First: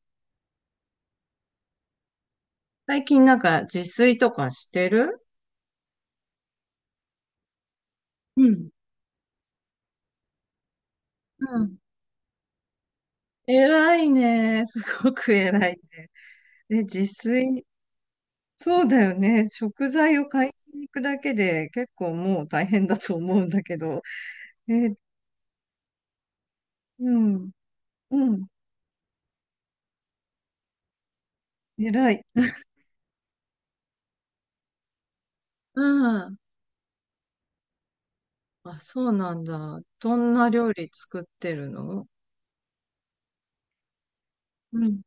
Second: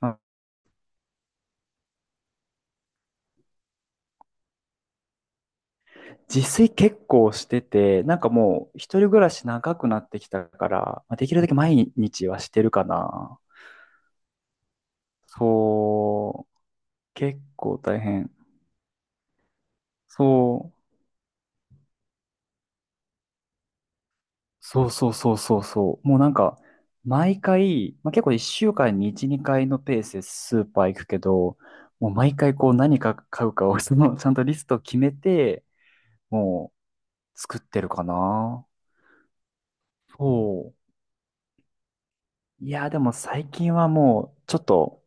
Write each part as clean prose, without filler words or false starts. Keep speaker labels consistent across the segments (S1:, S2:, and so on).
S1: まあ
S2: 最近なんか自炊とかしてる？
S1: 自炊結構してて、なんか
S2: う
S1: も
S2: ん。
S1: う一人暮らし長くなってきたから、まあ、できるだけ
S2: うん。
S1: 毎日はしてるかな。
S2: 偉いね。すごく偉いね。
S1: そう、
S2: で、自
S1: 結
S2: 炊、
S1: 構大変。
S2: そうだよね。食材を買
S1: そ
S2: いに
S1: う、
S2: 行くだけで結構もう大変だと思うんだけど。え
S1: そう
S2: ー
S1: そうそうそうそう。もうなんか、
S2: う
S1: 毎
S2: ん、
S1: 回、まあ、結
S2: う
S1: 構一
S2: ん、
S1: 週間に一、二回のペースでスーパー行くけど、もう
S2: 偉い。
S1: 毎回こう何か買うかをその、ちゃんとリストを決めて、
S2: うん。
S1: もう作ってるかな。
S2: あ、そうなんだ。どんな料
S1: そう。
S2: 理作ってるの？
S1: いや、でも最近はもうちょっ
S2: うん、
S1: と、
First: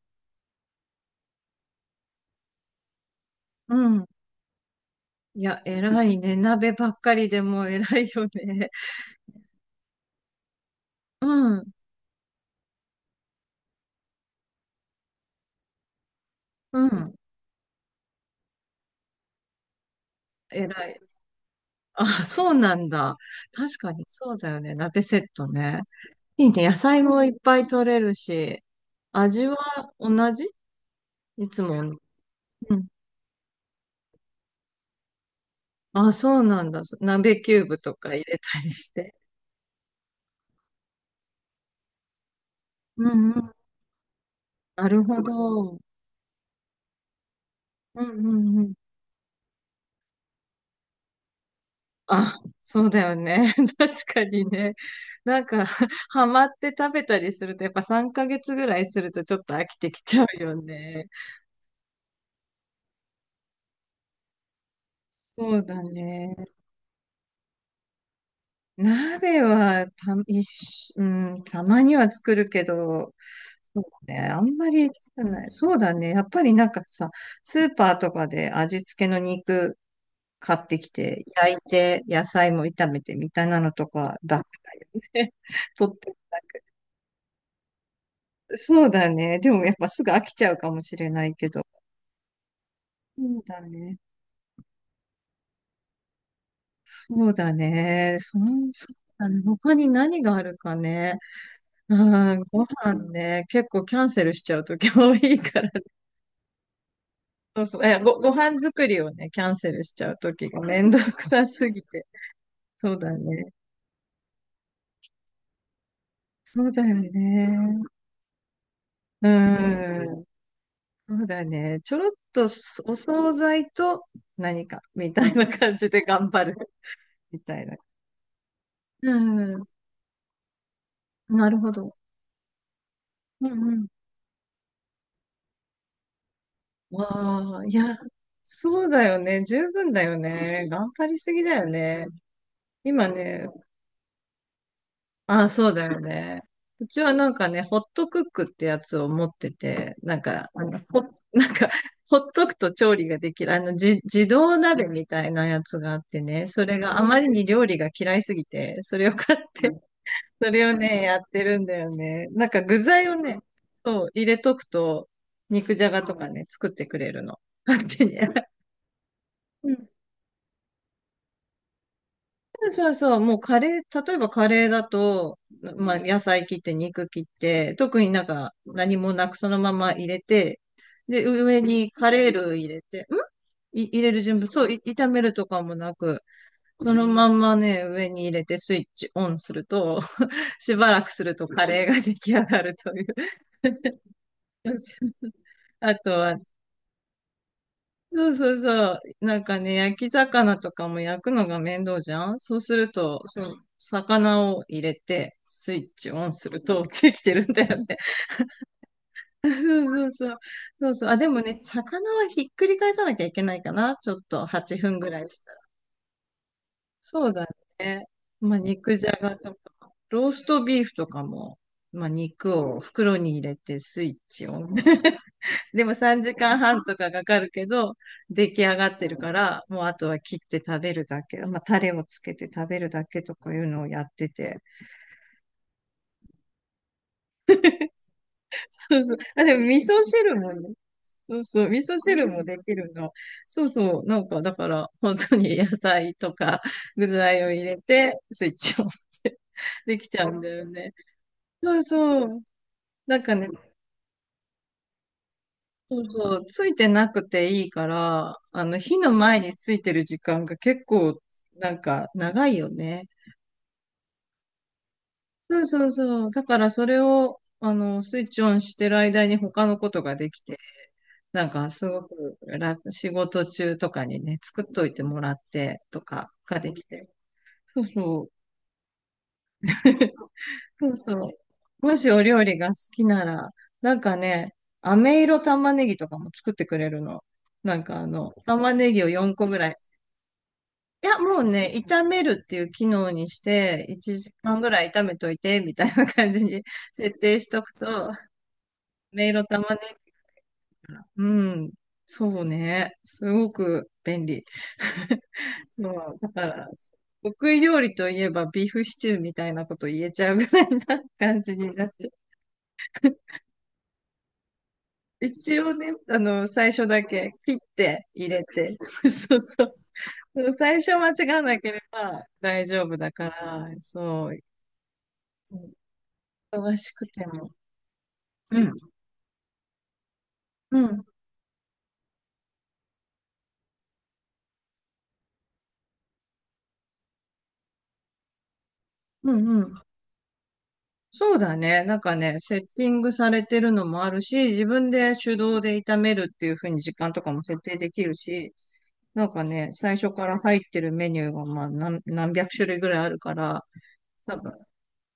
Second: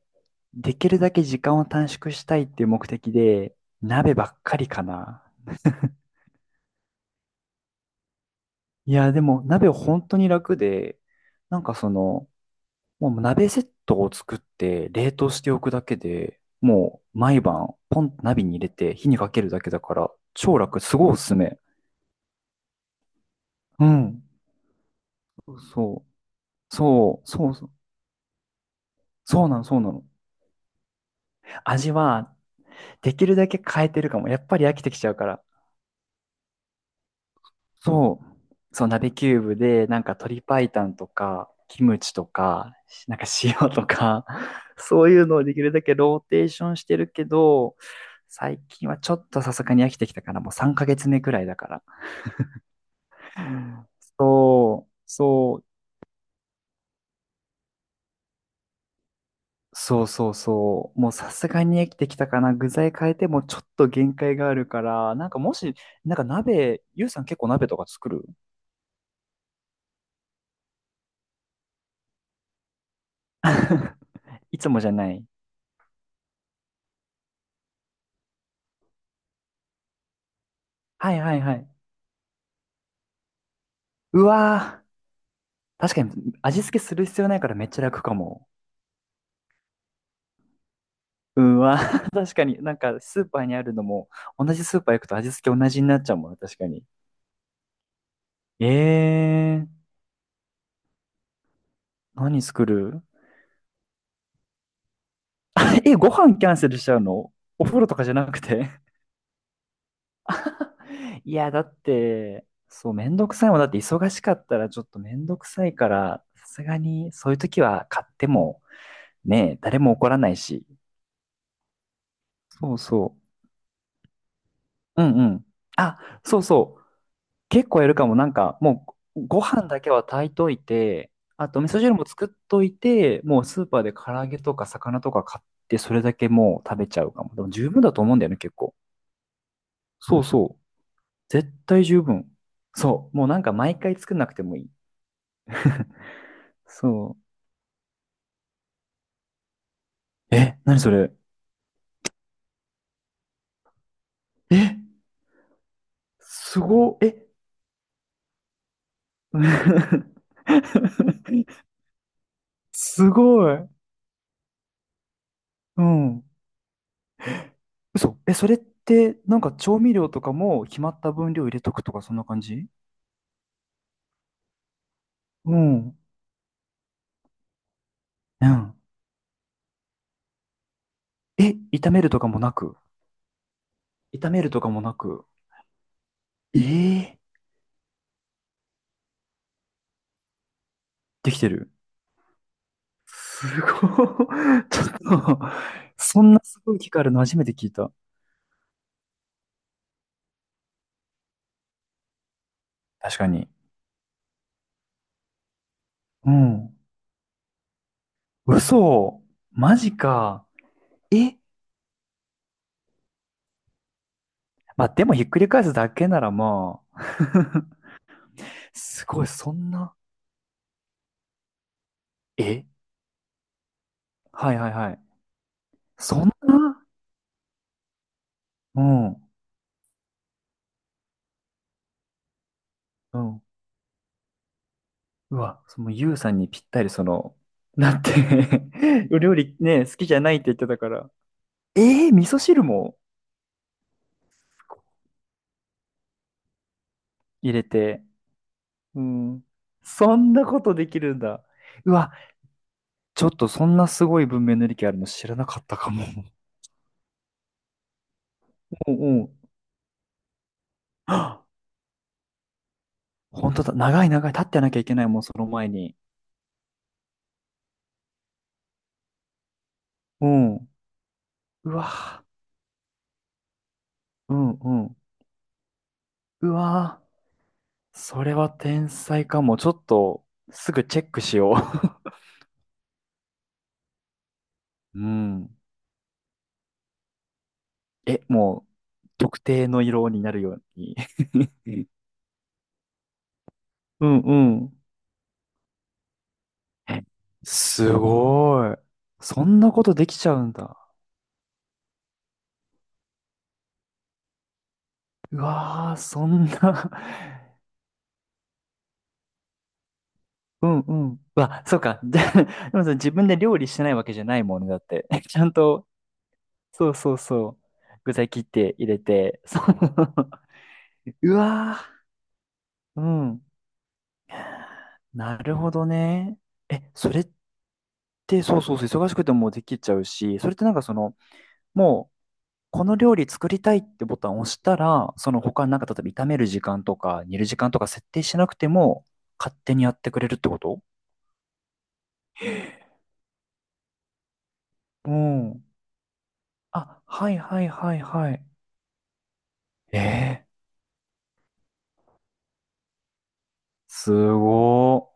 S1: できるだけ時間を短縮したいっていう目的で、
S2: うん。
S1: 鍋ばっかりかな。
S2: いや、偉いね。鍋ばっかりでも偉いよね。
S1: いや、でも鍋本当に楽で、
S2: う
S1: なん
S2: ん、
S1: かその、もう鍋セットを作って冷凍しておくだけで、
S2: う
S1: も
S2: ん。
S1: う毎晩ポンと鍋に入れて火にかけるだけだから、超
S2: 偉
S1: 楽、す
S2: い。
S1: ごいおすすめ。
S2: あ、そうなんだ。確
S1: う
S2: かに
S1: ん。
S2: そうだよね。鍋セットね。
S1: そ
S2: いいね。
S1: う、
S2: 野菜も
S1: そう、
S2: いっ
S1: そう、
S2: ぱ
S1: そ
S2: い
S1: う
S2: 取れるし、
S1: そ
S2: 味
S1: う
S2: は
S1: なの、そうなの。
S2: 同じ？いつも？う
S1: 味は、
S2: ん。
S1: できるだけ変えてるかも。やっぱり飽きてきちゃうから。
S2: あ、そうなんだ。鍋キューブとか
S1: そ
S2: 入
S1: う、
S2: れたり
S1: そう、
S2: し
S1: 鍋
S2: て。
S1: キューブで、なんか鶏白湯とか、キムチとか、
S2: う
S1: なんか
S2: んうん。
S1: 塩とか、
S2: なる
S1: そうい
S2: ほ
S1: うのをできる
S2: ど。
S1: だけローテーションしてるけど、
S2: うんうん
S1: 最
S2: うん。
S1: 近はちょっとさすがに飽きてきたから、もう3ヶ月目くらいだから。
S2: あ、そうだよね。確かにね。
S1: そう、
S2: なん
S1: そ
S2: か、
S1: う、
S2: ハマって食べたりすると、やっぱ3ヶ月ぐらいするとちょっと飽きてき
S1: そう
S2: ちゃ
S1: そう
S2: うよ
S1: そう、
S2: ね。
S1: もうさすがに飽きてきたかな。具材変えてもちょっと限界があるから、なんか
S2: そ
S1: も
S2: う
S1: し、
S2: だ
S1: なんか
S2: ね。
S1: 鍋、ゆうさん結構鍋とか作る？
S2: 鍋はた、一しうん、たまには作るけど、そ うね、あん
S1: い
S2: ま
S1: つも
S2: り
S1: じゃ
S2: 作
S1: な
S2: ら
S1: い。
S2: ない。そうだね。やっぱりなんかさ、スーパーとかで味付けの肉買ってき
S1: はい
S2: て、
S1: はい
S2: 焼
S1: は
S2: い
S1: い。
S2: て、野菜も炒めてみたいなのとか
S1: う
S2: 楽
S1: わー。
S2: で取
S1: 確
S2: っ
S1: か
S2: て。
S1: に味付けする必要ないからめっちゃ楽かも。
S2: そうだね。でもやっぱすぐ飽きちゃうかもしれない
S1: う
S2: け
S1: ん、
S2: ど。
S1: わ、確かになんかス
S2: そ
S1: ーパ
S2: う
S1: ーに
S2: だ
S1: あるの
S2: ね。
S1: も同じスーパー行くと味付け同じになっちゃうもんね、確かに。
S2: そうだね。
S1: え
S2: そうだね。
S1: ー、
S2: 他に何があるかね。う
S1: 何
S2: ん、ご
S1: 作
S2: 飯
S1: る？
S2: ね。結構キャンセルしちゃうとき多いから。
S1: え、ご飯キャンセルしちゃうの？
S2: そ
S1: お
S2: うそ
S1: 風
S2: う。
S1: 呂とかじゃな
S2: ご
S1: く
S2: 飯
S1: て？
S2: 作りをね、キャンセルしちゃうときがめんどく
S1: い
S2: さ
S1: や、だ
S2: す
S1: っ
S2: ぎて。
S1: て、そ
S2: そ
S1: う、
S2: う
S1: め
S2: だ
S1: んどくさい
S2: ね。
S1: もん。だって忙しかったらちょっとめんどくさいから、さ
S2: そ
S1: す
S2: う
S1: が
S2: だよ
S1: にそういう時
S2: ね。
S1: は買っても
S2: う
S1: ね、誰も怒ら
S2: ん。
S1: ないし。
S2: そうだね。ちょろっと
S1: そう
S2: お
S1: そ
S2: 惣菜と何か
S1: う。う
S2: み
S1: んう
S2: たい
S1: ん。
S2: な感じ
S1: あ、
S2: で頑
S1: そう
S2: 張る
S1: そう。
S2: みたい
S1: 結
S2: な。
S1: 構やるかも。なんか、も
S2: う
S1: う、ご飯
S2: ん。
S1: だけは炊いといて、あ
S2: なる
S1: と、味
S2: ほ
S1: 噌
S2: ど。
S1: 汁も作っといて、もう
S2: う
S1: スー
S2: んう
S1: パー
S2: ん。
S1: で唐揚げとか魚とか買って、それだけもう食べちゃうかも。でも
S2: わあ、
S1: 十
S2: い
S1: 分だ
S2: や、
S1: と思うんだよね、結構。
S2: そうだよね。十分だよ
S1: そうそう。
S2: ね。頑張りすぎ
S1: 絶
S2: だよ
S1: 対十
S2: ね。
S1: 分。
S2: 今
S1: そう。もうなん
S2: ね、
S1: か毎回作んなくてもいい。
S2: あ、そうだ よね。うちは
S1: そ
S2: なんかね、ホットクックってやつを持ってて、なん
S1: う。
S2: か、
S1: え、何それ？
S2: なんか、ほっとくと調理ができる、自動
S1: え、
S2: 鍋みたいなやつがあってね、
S1: す
S2: それ
S1: ご、
S2: があま
S1: え？
S2: りに料理が嫌いすぎて、それを買って、それをね、やってるんだよね。なんか具材
S1: す
S2: をね、
S1: ごい。
S2: そう、入れとくと、肉
S1: う
S2: じゃがと
S1: ん。
S2: かね、作ってくれるの。勝手
S1: 嘘。
S2: に。
S1: え、それって、なんか調味料とかも決まった分量入れとくとか、そんな感じ？
S2: そうそう、もうカレー、例えばカレーだと、
S1: う
S2: ま
S1: ん。
S2: あ野菜切って肉切って、特になん
S1: う
S2: か
S1: ん。
S2: 何もなくそのまま入れて、で、
S1: え、
S2: 上
S1: 炒
S2: に
S1: める
S2: カ
S1: と
S2: レ
S1: か
S2: ー
S1: も
S2: ル
S1: な
S2: ー入
S1: く？
S2: れて、入れる
S1: 炒
S2: 準
S1: め
S2: 備、
S1: ると
S2: そ
S1: か
S2: う、
S1: もな
S2: 炒め
S1: く？
S2: るとかもなく、その
S1: え
S2: ま
S1: え、
S2: んまね、上に入れてスイッチオンすると、しばらくす
S1: で
S2: る
S1: き
S2: と
S1: て
S2: カ
S1: る。
S2: レーが出来上がるという。
S1: すごい。ちょ っと、
S2: あと
S1: そん
S2: は
S1: なすごい機械あるの初めて聞いた。
S2: そうそうそう。なんかね、焼き魚とかも焼くのが面倒じゃん。そうする
S1: 確
S2: と、
S1: か
S2: そ
S1: に。
S2: の魚を入れて、スイッチオ
S1: う
S2: ンする
S1: ん。
S2: とできてるんだよね。
S1: 嘘。
S2: そう
S1: マジ
S2: そうそう。
S1: か。
S2: そうそう。あ、で
S1: え、
S2: もね、魚はひっくり返さなきゃいけないかな。ちょっと8
S1: まあ、
S2: 分
S1: で
S2: ぐ
S1: も
S2: ら
S1: ひ
S2: い
S1: っく
S2: し
S1: り
S2: たら。
S1: 返すだけならまあ。
S2: そうだ ね。まあ、肉
S1: す
S2: じゃ
S1: ごい、
S2: が
S1: そ
S2: とか、
S1: んな。
S2: ローストビーフとかも、まあ、肉
S1: え、
S2: を袋に入れてスイッチ
S1: はい
S2: オ
S1: は
S2: ン。
S1: いはい。
S2: でも3
S1: そん
S2: 時間
S1: な？
S2: 半とかかかるけど、出来上
S1: う
S2: がってる
S1: ん。
S2: から、もうあとは切って食べるだけ、まあ、タレをつけて食べるだ
S1: う
S2: けと
S1: ん。
S2: かいうのをやってて。
S1: うわ、そのユウさんにぴったりその、だって、
S2: そう そう。
S1: お料
S2: あ、で
S1: 理
S2: も味
S1: ね、好
S2: 噌
S1: きじゃな
S2: 汁
S1: いって
S2: も
S1: 言って
S2: ね。
S1: たから。
S2: そうそう。味噌
S1: えー、味
S2: 汁
S1: 噌
S2: もで
S1: 汁
S2: きる
S1: も？
S2: の。そうそう。なんか、だから、本当に野菜とか具材を
S1: 入
S2: 入
S1: れ
S2: れ
S1: て。
S2: て、スイッチを押
S1: う
S2: して
S1: ん。
S2: でき
S1: そ
S2: ちゃ
S1: ん
S2: うん
S1: な
S2: だ
S1: こ
S2: よ
S1: とで
S2: ね。
S1: きるんだ。
S2: そう
S1: うわ、
S2: そう。なん
S1: ちょっ
S2: か
S1: と
S2: ね、
S1: そんなすごい文明の利器あるの知らなかったか
S2: そ
S1: も。
S2: うそう、ついてなくていいから、
S1: う
S2: 火の
S1: んうん。
S2: 前についてる時間が結 構、
S1: はっ、
S2: なんか、長いよね。
S1: 本当だ。長い長い。立ってなきゃいけないもん、その
S2: そう
S1: 前
S2: そう
S1: に。
S2: そう。だから、それを、スイッチオンしてる間に他のことが
S1: う
S2: できて、
S1: ん。
S2: なん
S1: う
S2: か、すご
S1: わ、
S2: く楽、仕事中とかに
S1: う
S2: ね、
S1: ん
S2: 作っ
S1: う
S2: とい
S1: ん。
S2: てもらってとか
S1: う
S2: ができ
S1: わ、
S2: て。そうそ
S1: そ
S2: う。
S1: れは天才かも。ちょっと、すぐ
S2: そう
S1: チェック
S2: そう。
S1: しよ
S2: もしお料理が好きなら、なんかね、
S1: う。う
S2: 飴色
S1: ん。
S2: 玉ねぎとかも作ってくれるの。なんか
S1: え、もう、
S2: 玉ねぎを4
S1: 特
S2: 個ぐら
S1: 定
S2: い。
S1: の色になるように。
S2: いや、もうね、炒めるっていう機能にして、
S1: う
S2: 1
S1: んう
S2: 時間ぐ
S1: ん。
S2: らい炒めといて、みたいな感じに
S1: え、
S2: 設定しとくと、
S1: すごい。
S2: メイロ
S1: そん
S2: 玉
S1: な
S2: ね
S1: ことで
S2: ぎ
S1: きちゃうんだ。
S2: から。うん。そうね。すごく便利。
S1: う
S2: そ
S1: わー、
S2: う、
S1: そ
S2: だ
S1: ん
S2: から、
S1: な。
S2: 得意料理といえばビーフシチューみたいなこと言えちゃうぐら
S1: う
S2: い
S1: んう
S2: な
S1: ん。う
S2: 感じ
S1: わ、
S2: に
S1: そう
S2: なっ
S1: か。
S2: ちゃ
S1: で、
S2: う。
S1: でもさ、自分で料理してないわけじゃないもんね、だって。ちゃん
S2: 一応
S1: と、
S2: ね、最初
S1: そう
S2: だ
S1: そう
S2: け切っ
S1: そう。
S2: て
S1: 具材
S2: 入
S1: 切
S2: れ
S1: って
S2: て、
S1: 入れ
S2: そ
S1: て、
S2: う
S1: そ
S2: そう。
S1: う。
S2: 最初間 違
S1: う
S2: わなけ
S1: わ
S2: れば大丈夫
S1: ー、う
S2: だか
S1: ん。
S2: ら、そう。
S1: なるほどね。
S2: 忙
S1: え、
S2: しく
S1: それ
S2: て
S1: っ
S2: も。
S1: て、そ
S2: う
S1: う
S2: ん。
S1: そうそう、忙しくてもできちゃうし、それってなん
S2: う
S1: かそ
S2: ん。
S1: の、もう、この料理作りたいってボタンを押したら、その他なんか例えば炒める時間とか煮る時間とか設定しなくても
S2: うん
S1: 勝
S2: う
S1: 手
S2: ん。
S1: にやってくれるってこと？
S2: そうだね。なんかね、セッティングされてるのもあるし、自分
S1: う
S2: で手動
S1: ん。
S2: で炒めるっていう風に時
S1: あ、
S2: 間と
S1: は
S2: か
S1: い
S2: も設
S1: はい
S2: 定で
S1: はい
S2: きる
S1: はい。
S2: し、なんかね、最
S1: え
S2: 初から
S1: え、
S2: 入ってるメニューがまあ何百種類ぐらいあるから、
S1: す
S2: 多分な
S1: ごー。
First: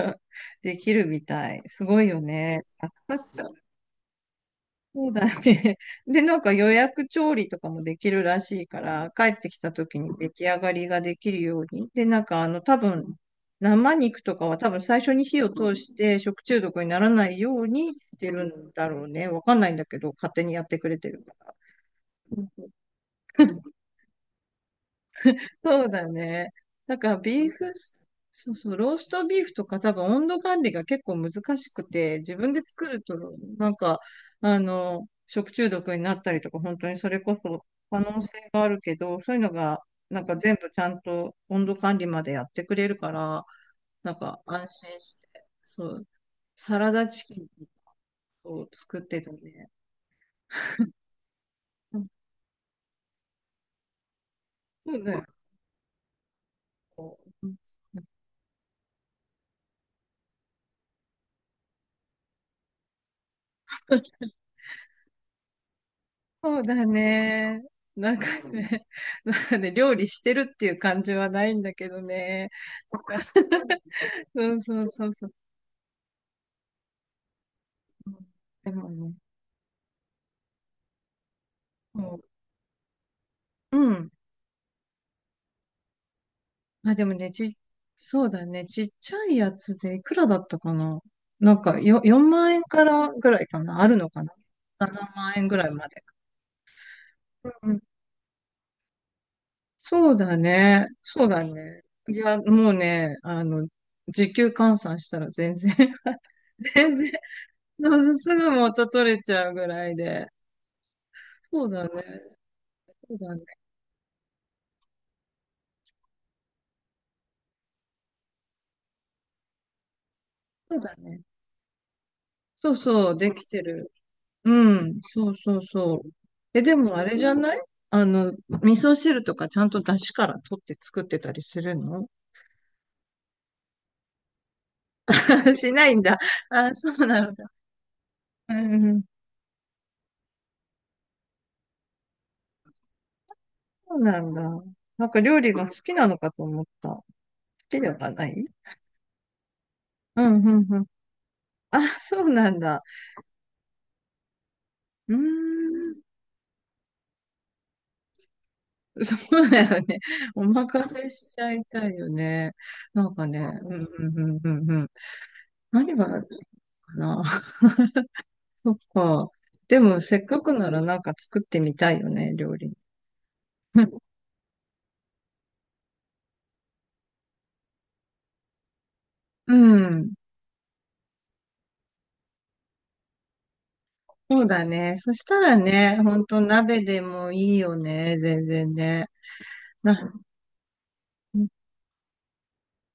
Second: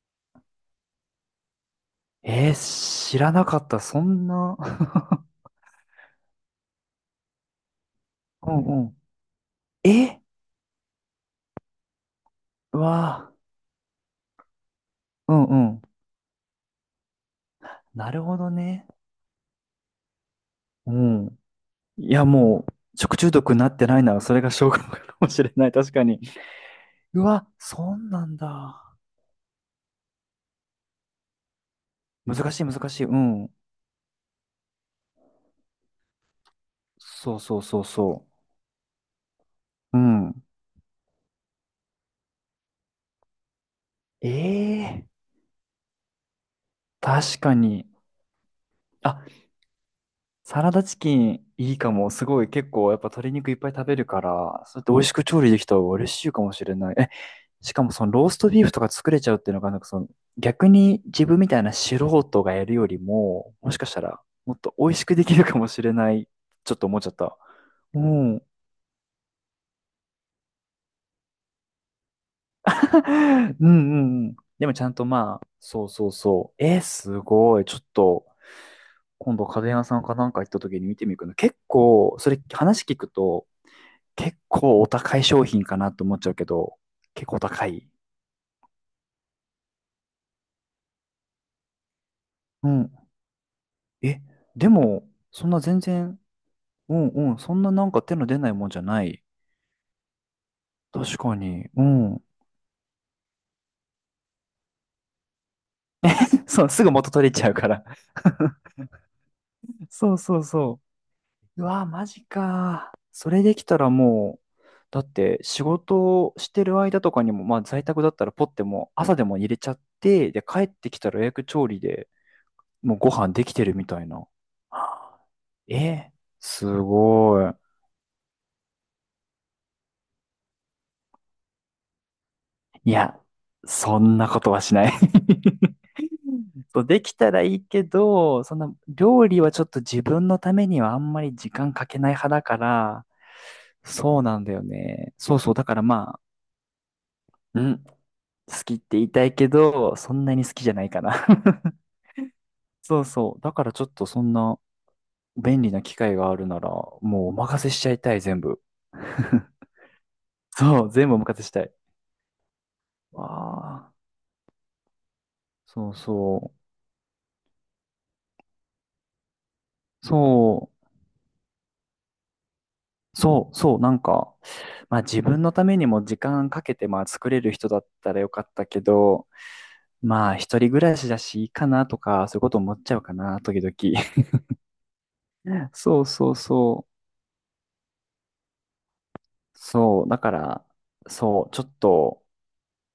S2: んかできるみたい。すごいよ
S1: え
S2: ね。
S1: ー、知
S2: っ
S1: ら
S2: ちゃ
S1: な
S2: う
S1: かった。そんな。
S2: そうだ ね。で、なんか予約調理とかもできるら
S1: うん
S2: しいか
S1: うん。
S2: ら、帰ってきた時に
S1: え、
S2: 出来上がりができるように。で、なんか多
S1: う
S2: 分、
S1: わ
S2: 生肉とかは多分最初に
S1: ー。う
S2: 火
S1: ん
S2: を
S1: う
S2: 通
S1: ん。
S2: して食中毒にならないように
S1: な
S2: し
S1: る
S2: て
S1: ほ
S2: る
S1: ど
S2: ん
S1: ね。
S2: だろうね。わかんないんだけど、勝手にやってく
S1: う
S2: れてるか
S1: ん。
S2: ら。
S1: いやもう、食中毒になってないならそれが証拠かもしれない。
S2: そう
S1: 確か
S2: だ
S1: に。
S2: ね。なんか
S1: う
S2: ビ
S1: わ、
S2: ーフ
S1: そ
S2: ス、
S1: うなん
S2: そうそう、
S1: だ。
S2: ローストビーフとか多分温度管理が結構難しくて、自
S1: 難
S2: 分で
S1: しい
S2: 作
S1: 難し
S2: る
S1: い。
S2: と、
S1: うん。
S2: なんか、食中毒になったりとか、本当にそれ
S1: そ
S2: こ
S1: うそう
S2: そ
S1: そう
S2: 可能
S1: そ
S2: 性があるけど、そういうのが、
S1: う。う
S2: なんか
S1: ん。
S2: 全部ちゃんと温度管理までやってくれるから、なんか安心
S1: ええ、
S2: して、そう、サラダチ
S1: 確
S2: キン
S1: かに。
S2: を作って
S1: あ、
S2: たね。
S1: サラダチキンいいか
S2: うん、
S1: も。すごい結構やっぱ鶏肉いっぱい食べるから、それって
S2: そ
S1: 美
S2: う
S1: 味
S2: だ
S1: しく
S2: よ。
S1: 調理できた方が嬉しいかもしれない。え、しかもそのローストビーフとか作れちゃうっていうのが、なんかその逆に自分みたいな素人がやるよりも、もしかしたらもっと美味しくできるかもしれない。
S2: そう
S1: ちょっ
S2: だ
S1: と思っちゃった。
S2: ね。
S1: う
S2: なんか
S1: ん。
S2: ね、なんかね、料理してるっていう感じはないんだけどね。なんか
S1: うんうんうん。
S2: そう
S1: でも
S2: そ
S1: ち
S2: う
S1: ゃんと
S2: そうそう。
S1: まあ、そうそうそう。えー、すごい。ちょっと
S2: でもね、
S1: 今度家電屋さんかなんか行った時に見てみるけど、結構、
S2: そ
S1: それ話聞くと、
S2: う。うん。
S1: 結構お高い商品かなと思っちゃうけど、
S2: あ、でも
S1: 結
S2: ね、
S1: 構高い？
S2: そうだね。ちっちゃいやつでいくらだったかな。なんかよ、4万円
S1: う
S2: か
S1: ん。
S2: らぐらいかなあるの
S1: え、
S2: かな
S1: でも、
S2: ?7 万
S1: そ
S2: 円
S1: ん
S2: ぐ
S1: な
S2: らい
S1: 全
S2: まで。
S1: 然、うんうん、そん
S2: う
S1: な
S2: ん。
S1: なんか手の出ないもんじゃない。
S2: そうだね。
S1: 確
S2: そう
S1: か
S2: だ
S1: に。
S2: ね。
S1: う
S2: い
S1: ん。
S2: や、もうね、時給換算したら全然
S1: そう、すぐ
S2: 全
S1: 元
S2: 然、
S1: 取れちゃうから。
S2: そう、 すぐ 元取れちゃうぐらい
S1: そう
S2: で。
S1: そうそう。
S2: そ
S1: う
S2: う
S1: わ
S2: だ
S1: ー、マ
S2: ね。
S1: ジかー。
S2: そう
S1: そ
S2: だ
S1: れ
S2: ね。
S1: できたらもう、だって仕事をしてる間とかにも、まあ在宅だったらポッてもう朝でも入れちゃって、で帰っ
S2: そう
S1: て
S2: だ
S1: きたら
S2: ね。
S1: 予約調理で
S2: そう
S1: もうご
S2: そう、
S1: 飯
S2: で
S1: で
S2: き
S1: き
S2: て
S1: てるみ
S2: る。
S1: たいな。
S2: うん、そうそうそう。
S1: え、
S2: え、
S1: す
S2: でもあれじゃ
S1: ご
S2: な
S1: い。
S2: い？あの、味噌汁とかちゃんと出汁から取って作ってたりするの？
S1: いや、そんなことはしない。
S2: しないんだ。あ、
S1: そう
S2: そ
S1: で
S2: う
S1: き
S2: な
S1: た
S2: ん
S1: ら
S2: だ。
S1: いいけど、
S2: う
S1: そん
S2: ん
S1: な
S2: うん、
S1: 料理はちょっと自分のためにはあんまり時間かけない派だから、
S2: そう
S1: そ
S2: な
S1: う
S2: ん
S1: な
S2: だ。
S1: んだよ
S2: なん
S1: ね。
S2: か
S1: そう
S2: 料
S1: そ
S2: 理
S1: う、だ
S2: が好
S1: から
S2: きな
S1: ま
S2: の
S1: あ、
S2: かと思った。好
S1: う
S2: き
S1: ん、
S2: で
S1: 好
S2: はない？
S1: きって言いたいけど、そ
S2: う
S1: んな
S2: ん、
S1: に好き
S2: うん、
S1: じゃ
S2: う
S1: な
S2: ん。
S1: いかな。
S2: あ、そうなんだ。
S1: そうそう、だからちょっとそんな
S2: うー
S1: 便利な機
S2: ん。
S1: 会があるなら、もうお任せしちゃいたい、全部。
S2: そう だよね。お
S1: そ
S2: 任
S1: う、全
S2: せ
S1: 部お
S2: しち
S1: 任せし
S2: ゃ
S1: た
S2: い
S1: い。
S2: たいよね。なん
S1: わ
S2: かね、うん
S1: あ。
S2: うんうんうんうん。
S1: そう
S2: 何がある
S1: そ
S2: かな。そっか。でも、
S1: う。
S2: せっかくな
S1: そ
S2: らなんか作ってみたいよね、料理。
S1: う、そう、そう、なん か、まあ自分のためにも時間かけて、まあ作れる人だったらよかったけど、
S2: うん。
S1: まあ一人暮らしだしいいかなとか、そういうこと思っちゃうかな、時々。
S2: そうだね。そしたらね、
S1: そう
S2: ほん
S1: そう
S2: と鍋
S1: そ
S2: で
S1: う。
S2: もいいよね、全然ね。
S1: そう、
S2: な、
S1: だから、そう、ちょっと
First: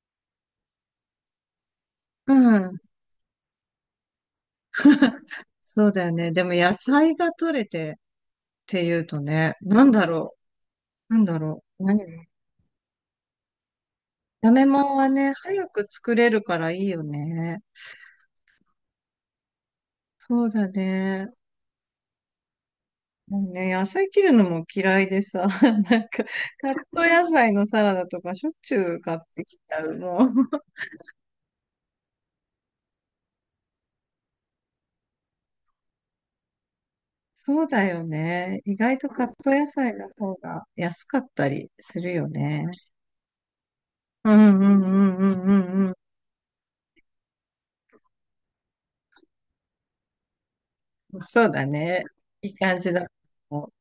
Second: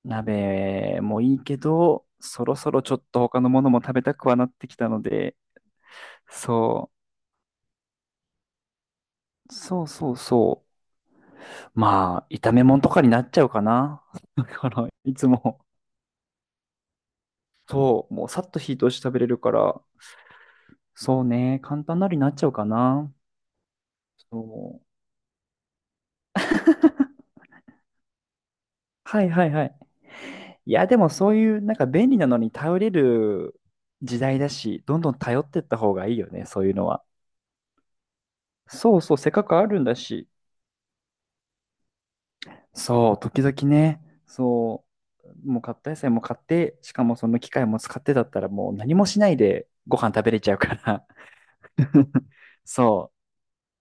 S1: 鍋もいいけど、
S2: う
S1: そろそ
S2: ん。
S1: ろちょっと他のものも食べたくはなってきたので、
S2: そうだよね。でも野
S1: そ
S2: 菜が取れてっていうと
S1: う、
S2: ね、
S1: そ
S2: な
S1: う
S2: んだ
S1: そう
S2: ろ
S1: そ
S2: う。なんだ
S1: う。
S2: ろう。何。
S1: まあ、炒め物とかになっちゃうかな。だ
S2: 炒め
S1: から、
S2: 物は
S1: いつ
S2: ね、
S1: も。
S2: 早く作れるからいいよね。
S1: そう、もうさっと火通して食べれるから、
S2: そうだ
S1: そう
S2: ね。
S1: ね、簡単なりになっちゃうかな。
S2: もうね、野菜切る
S1: そ
S2: のも
S1: う。
S2: 嫌いでさ、なんか、カット野菜のサラダとかしょっちゅう買っ
S1: はい
S2: て
S1: はい
S2: きち
S1: はい。
S2: ゃう、もう。
S1: い や、でもそういう、なんか便利なのに頼れる時代だし、どんどん頼ってった方がいいよね、そういうのは。
S2: そうだよね。意外
S1: そう
S2: と
S1: そう、
S2: カッ
S1: せっか
S2: ト
S1: くあ
S2: 野
S1: るん
S2: 菜
S1: だ
S2: の
S1: し。
S2: 方が安かったりするよね。
S1: そう、時々ね、
S2: うんうん
S1: そ
S2: うんう
S1: う、もう買っ
S2: んう
S1: た
S2: ん
S1: 野菜も買って、しかもその機械も使ってだったらもう何もしないでご飯食べれちゃうから。
S2: うん。そうだね。いい感じだ。
S1: そ
S2: もう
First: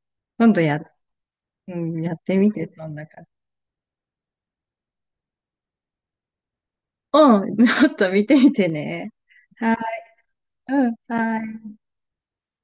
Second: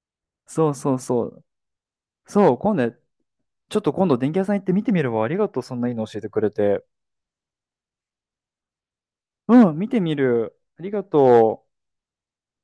S1: う、
S2: 今度
S1: そう
S2: や、
S1: そうそう。
S2: うん、やってみ
S1: そう、
S2: て、
S1: 今
S2: そ
S1: 度
S2: ん
S1: ち
S2: な感じ。
S1: ょっと今度電気屋さん行って見てみるわ。ありがとう。そんないいの教えてくれて。
S2: うん、ちょっと見てみてね。
S1: う
S2: はい、
S1: ん、見てみる。あ
S2: う
S1: り
S2: ん、
S1: が
S2: はい。
S1: とう。